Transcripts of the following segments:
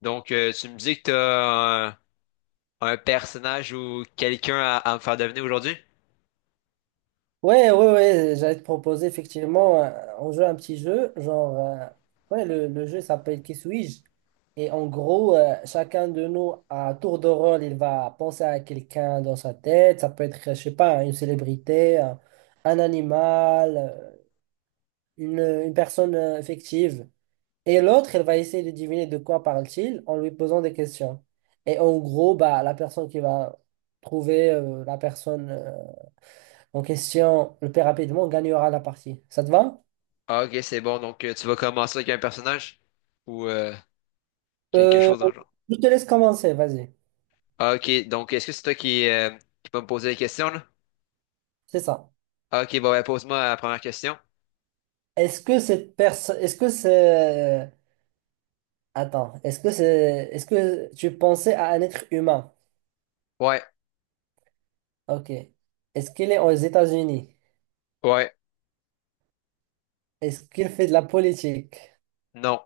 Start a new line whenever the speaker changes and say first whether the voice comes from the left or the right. left: Donc, tu me dis que t'as un personnage ou quelqu'un à me faire deviner aujourd'hui?
right: Ouais, ouais, ouais, j'allais te proposer effectivement, on joue à un petit jeu, le jeu s'appelle Qui suis-je? Et en gros, chacun de nous, à tour de rôle, il va penser à quelqu'un dans sa tête, ça peut être, je sais pas, une célébrité, un animal, une, une personne fictive. Et l'autre, elle va essayer de deviner de quoi parle-t-il en lui posant des questions. Et en gros, bah, la personne qui va trouver la personne. En question le plus rapidement gagnera la partie. Ça te va?
left: Ah, ok, c'est bon. Donc, tu vas commencer avec un personnage ou quelque
right: Euh,
left: chose dans le genre.
right: je te laisse commencer, vas-y.
left: Ah, ok, donc est-ce que c'est toi qui vas me poser des questions là?
right: C'est ça.
left: Ah, ok, bon, ben, pose-moi la première question.
right: Est-ce que cette personne, est-ce que c'est, attends, est-ce que c'est, Est-ce que tu pensais à un être humain?
left: Ouais,
right: Ok. Est-ce qu'il est aux États-Unis?
left: ouais,
right: Est-ce qu'il fait de la politique?
left: non.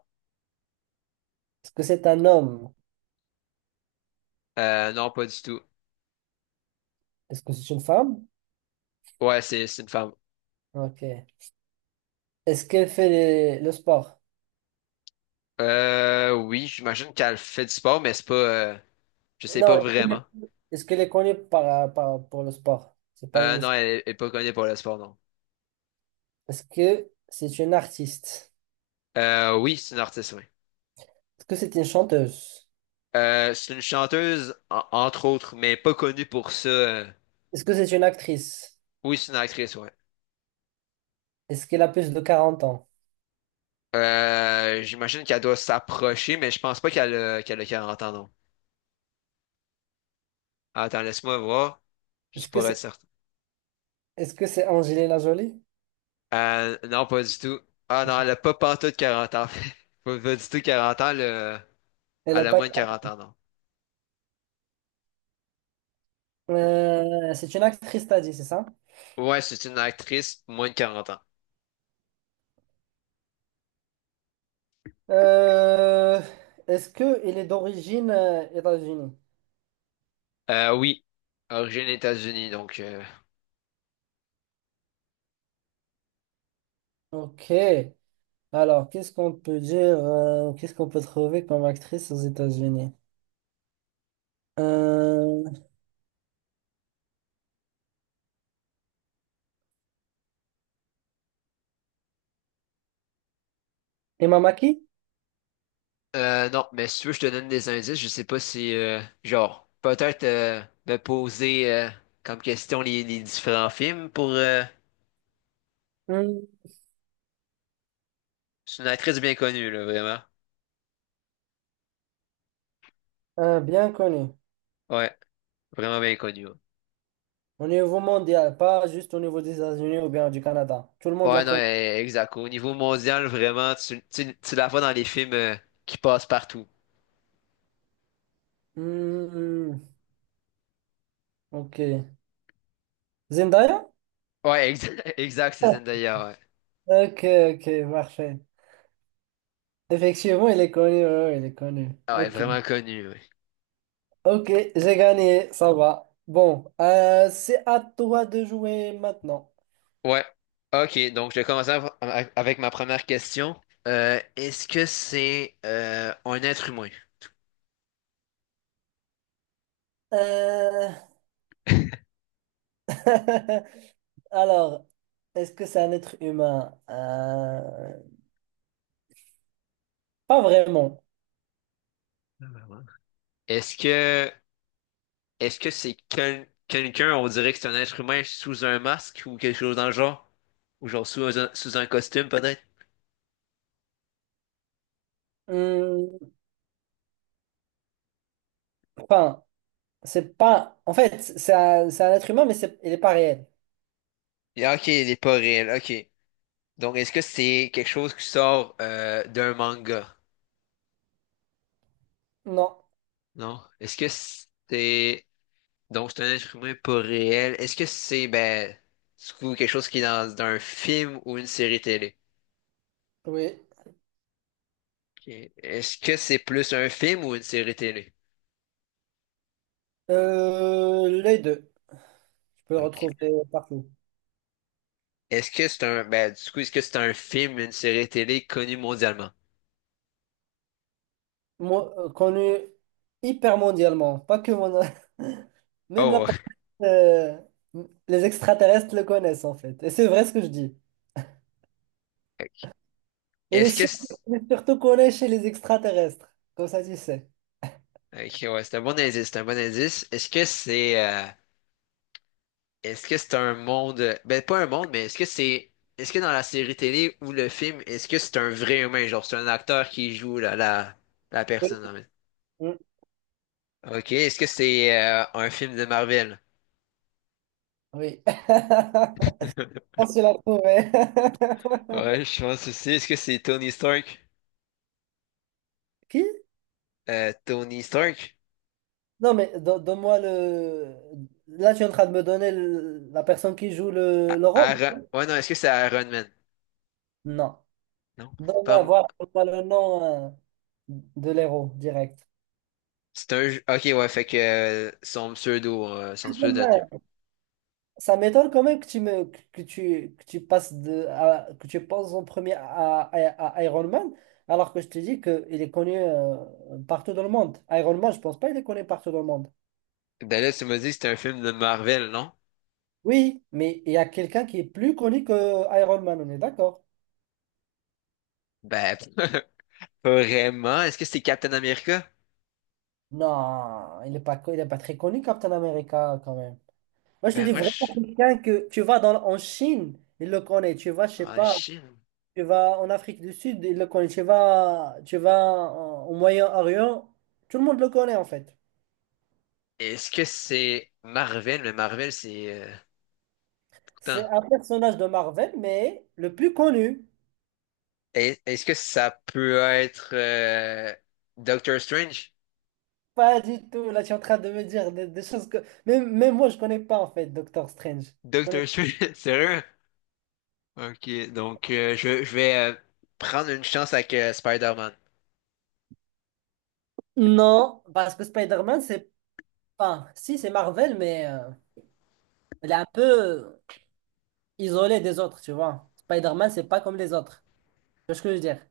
right: Est-ce que c'est un homme?
left: Non, pas du tout.
right: Est-ce que c'est une femme?
left: Ouais, c'est une femme.
right: Ok. Est-ce qu'elle fait le sport?
left: Oui, j'imagine qu'elle fait du sport, mais c'est pas, je sais
right: Non,
left: pas vraiment.
right: est-ce qu'elle est connue pour le sport? C'est pas une-
left: Non, elle est pas connue pour le sport, non.
right: Est-ce que c'est une artiste?
left: Oui, c'est une artiste, oui.
right: Est-ce que c'est une chanteuse?
left: C'est une chanteuse, entre autres, mais pas connue pour ça.
right: Est-ce que c'est une actrice?
left: Oui, c'est une actrice, ouais.
right: Est-ce qu'elle a plus de quarante ans?
left: J'imagine qu'elle doit s'approcher, mais je pense pas qu'elle a 40 ans, non. Attends, laisse-moi voir, juste
right: Est-ce que
left: pour être
right: c'est
left: certain.
right: Est-ce que c'est Angelina Jolie?
left: Non, pas du tout. Ah, non, elle a pas pantoute 40 ans. Pas, pas du tout 40 ans, elle a,
right: Elle a
left: elle a
right: pas...
left: moins de quarante ans, non.
right: C'est une actrice, t'as dit, c'est ça?
left: Ouais, c'est une actrice, moins de 40 ans.
right: Euh, Est-ce qu'elle est d'origine États-Unis?
left: Oui, origine États-Unis, donc... euh,
right: Ok. Alors, qu'est-ce qu'on peut dire? Qu'est-ce qu'on peut trouver comme actrice aux États-Unis? Euh, Emma Mackey?
left: Euh, non, mais si tu veux, je te donne des indices. Je sais pas si, genre, peut-être me poser comme question les différents films pour...
right: Hmm,
left: c'est une actrice bien connue, là, vraiment.
right: bien connue.
left: Ouais, vraiment bien connue. Ouais,
right: Au niveau mondial, pas juste au niveau des États-Unis ou bien du Canada. Tout le monde la
left: ouais, non,
right: connaît.
left: exact. Au niveau mondial, vraiment, tu la vois dans les films qui passent partout.
right: Hmm, hmm, hmm. Ok. Zendaya?
left: Ouais, exact, exact, c'est
right: Ok,
left: Zendaya, ouais.
right: ok, parfait. Effectivement, il est connu, ouais, ouais, il est connu.
left: Ah, ouais,
right: Ok,
left: vraiment connue, ouais.
right: ok, j'ai gagné, ça va. Bon, c'est à toi de jouer maintenant.
left: Ouais. OK, donc je vais commencer avec ma première question. Est-ce que c'est un être humain?
right: Euh, Alors, est-ce que c'est un être humain? Pas vraiment.
left: Est-ce que est-ce que c'est quelqu'un, on dirait que c'est un être humain sous un masque ou quelque chose dans le genre? Ou genre sous un costume peut-être?
right: Hmm, enfin, c'est pas. En fait, c'est un être humain, mais c'est... il n'est pas réel.
left: Et ok, il n'est pas réel, ok. Donc est-ce que c'est quelque chose qui sort d'un manga?
right: Non.
left: Non? Est-ce que c'est... Donc c'est un être humain pas réel. Est-ce que c'est ben du coup, quelque chose qui est dans un film ou une série télé?
right: Oui.
left: Ok. Est-ce que c'est plus un film ou une série télé?
right: Les deux. Je peux le
left: Ok.
right: retrouver partout.
left: Est-ce que c'est un, ben, du coup, est-ce que c'est un film, une série télé connue mondialement?
right: Connu hyper mondialement, pas que mon... Même la
left: Oh,
right: euh, les extraterrestres le connaissent en fait. Et c'est vrai ce que je dis.
left: Ok.
right: Et les
left: Est-ce que
right: surtout,
left: c'est...
right: Surtout connue chez les extraterrestres. Comme ça, tu sais.
left: Ok, ouais, c'est un bon indice, c'est un bon indice. Est-ce que c'est un monde ben pas un monde, mais est-ce que dans la série télé ou le film, est-ce que c'est un vrai humain, genre c'est un acteur qui joue la
right: Oui.
left: personne en fait.
right: Mm.
left: Ok, est-ce que c'est un film de Marvel?
right: Oui. On se l'a trouvé.
left: Ouais, je pense aussi. Est-ce que c'est Tony Stark?
right: Qui?
left: Tony Stark?
right: Non, mais donne-moi le. Là, tu es en train de me donner la personne qui joue le, le rôle?
left: Aaron... Ouais, non, est-ce que c'est Iron Man?
right: Non.
left: Non, c'est
right: Donne-moi,
left: pas.
right: voilà, donne-moi le nom de l'héros direct.
left: Ok, ouais, fait que son pseudonyme.
right: Ça m'étonne quand même que tu passes que tu penses en premier à Iron Man alors que je te dis que il est connu partout dans le monde. Iron Man, je pense pas il est connu partout dans le monde.
left: Ben là, tu m'as dit que c'est un film de Marvel, non?
right: Oui, mais il y a quelqu'un qui est plus connu que Iron Man, on est d'accord?
left: Ben, pas vraiment. Est-ce que c'est Captain America?
right: Non, il est pas très connu Captain America quand même. Moi je te
left: Ben,
right: dis
left: moi,
right: vraiment
left: je...
right: quelqu'un que tu vas dans en Chine, il le connaît. Tu vas, je sais
left: Ah,
right: pas.
left: Chine.
right: Tu vas en Afrique du Sud, il le connaît. Tu vas au Moyen-Orient, tout le monde le connaît en fait.
left: Est-ce que c'est Marvel? Mais Marvel, c'est...
right: C'est
left: Putain.
right: un personnage de Marvel, mais le plus connu.
left: Est-ce que ça peut être Doctor Strange?
right: Pas du tout. Là, tu es en train de me dire des choses que. Même moi, je connais pas en fait Doctor Strange. Je connais
left: Doctor
right: pas.
left: Strange, sérieux? Ok, donc, je vais prendre une chance avec Spider-Man.
right: Non, parce que Spider-Man, c'est pas. Si, c'est Marvel, mais il est un peu isolé des autres, tu vois. Spider-Man, c'est pas comme les autres. Tu vois ce que je veux dire?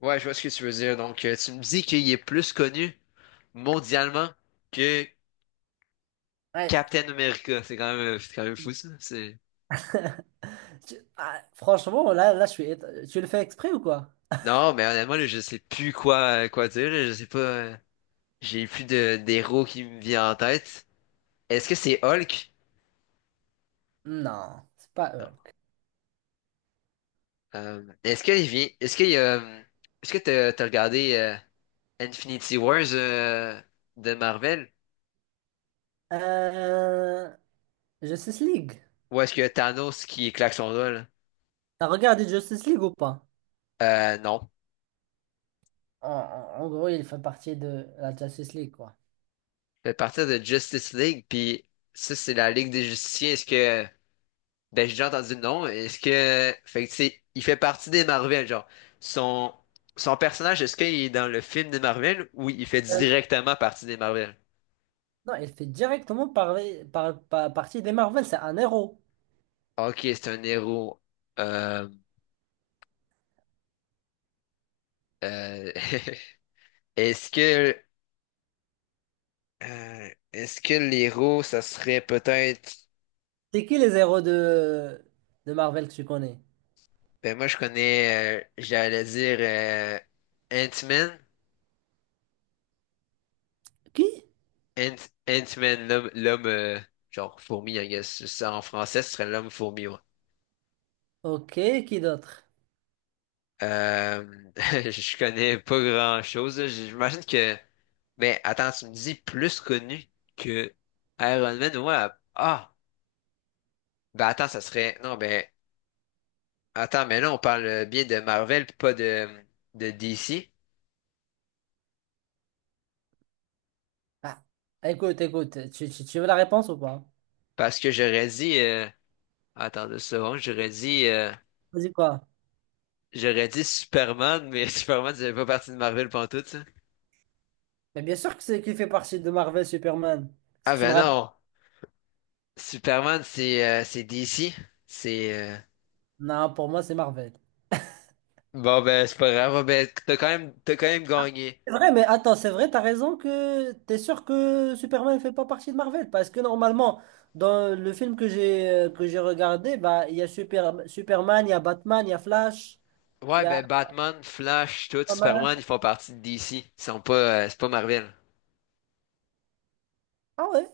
left: Ouais, je vois ce que tu veux dire. Donc, tu me dis qu'il est plus connu mondialement que
right: Ouais.
left: Captain America. C'est quand même fou, ça. C'est...
right: Ah, franchement, là, Tu le fais exprès ou quoi?
left: Non, mais honnêtement, là, je sais plus quoi dire, là. Je sais pas, j'ai plus d'héros qui me vient en tête. Est-ce que c'est Hulk?
right: Non, c'est pas
left: Non.
right: Hulk.
left: Est-ce qu'il vient. Est-ce qu'il y a. Est-ce que t'as regardé Infinity Wars de Marvel?
right: Euh, Justice League.
left: Ou est-ce que Thanos qui claque son doigt, là?
right: T'as regardé Justice League ou pas?
left: Non.
right: En gros, il fait partie de la Justice League, quoi.
left: De partir de Justice League, puis ça, c'est la Ligue des Justiciers. Ben, j'ai déjà entendu le nom. Fait que, tu sais, il fait partie des Marvel, genre, son, son personnage, est-ce qu'il est dans le film des Marvel ou il fait
right: Euh,
left: directement partie des Marvel?
right: non, il fait directement partie des Marvel. C'est un héros.
left: Ok, c'est un héros. Euh, euh, est-ce que, est-ce que l'héros, ça serait peut-être,
right: C'est qui les héros de Marvel que tu connais?
left: ben, moi, je connais, j'allais dire, Ant-Man.
right: Qui?
left: Ant, Ant-Man, l'homme, genre fourmi, I guess. Ça, en français, ce serait l'homme fourmi, ouais.
right: Ok, qui d'autre?
left: Je connais pas grand-chose, là. J'imagine que... Mais attends, tu me dis plus connu que Iron Man, ouais. Ah! Ben, attends, ça serait... Non, ben... Attends, mais là, on parle bien de Marvel, puis pas de DC.
right: Ah, écoute, écoute, tu veux la réponse ou pas?
left: Parce que j'aurais dit... Attends deux secondes, j'aurais dit...
right: Vas-y, quoi?
left: J'aurais dit Superman, mais Superman, ça fait pas partie de Marvel pantoute, ça.
right: Mais bien sûr que c'est qui fait partie de Marvel Superman. Parce
left: Ah,
right: que je me
left: ben
right: rappelle-
left: non! Superman, c'est DC. C'est euh,
right: Non, pour moi, c'est Marvel.
left: bon ben c'est pas grave. Bon, ben t'as quand même gagné.
right: C'est vrai, mais attends, c'est vrai, t'as raison que t'es sûr que Superman ne fait pas partie de Marvel, parce que normalement, dans le film que j'ai regardé, bah il y a Super, Superman, il y a Batman, il y a Flash, il
left: Ouais,
right: y a
left: ben Batman, Flash, tout
right: pas
left: Superman, ils font partie de DC. Ils sont pas c'est pas Marvel.
right: Ah ouais?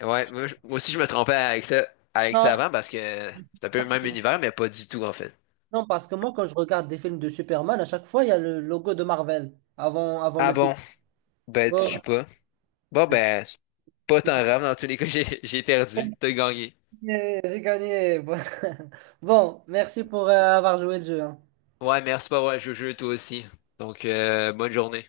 left: Ouais, moi, moi aussi je me trompais avec ça
right: Non,
left: avant, parce que c'est un peu le même univers mais pas du tout en fait.
right: non, parce que moi, quand je regarde des films de Superman, à chaque fois, il y a le logo de Marvel avant,
left: Ah,
right: le
left: bon,
right: film.
left: ben tu sais
right: Bon,
left: pas. Bon,
right: j'ai
left: ben c'est pas tant grave dans tous les cas j'ai perdu. T'as gagné.
right: gagné. J'ai gagné. Bon, merci pour avoir joué le jeu. Hein.
left: Ouais, merci pour avoir joué au jeu toi aussi. Donc, bonne journée.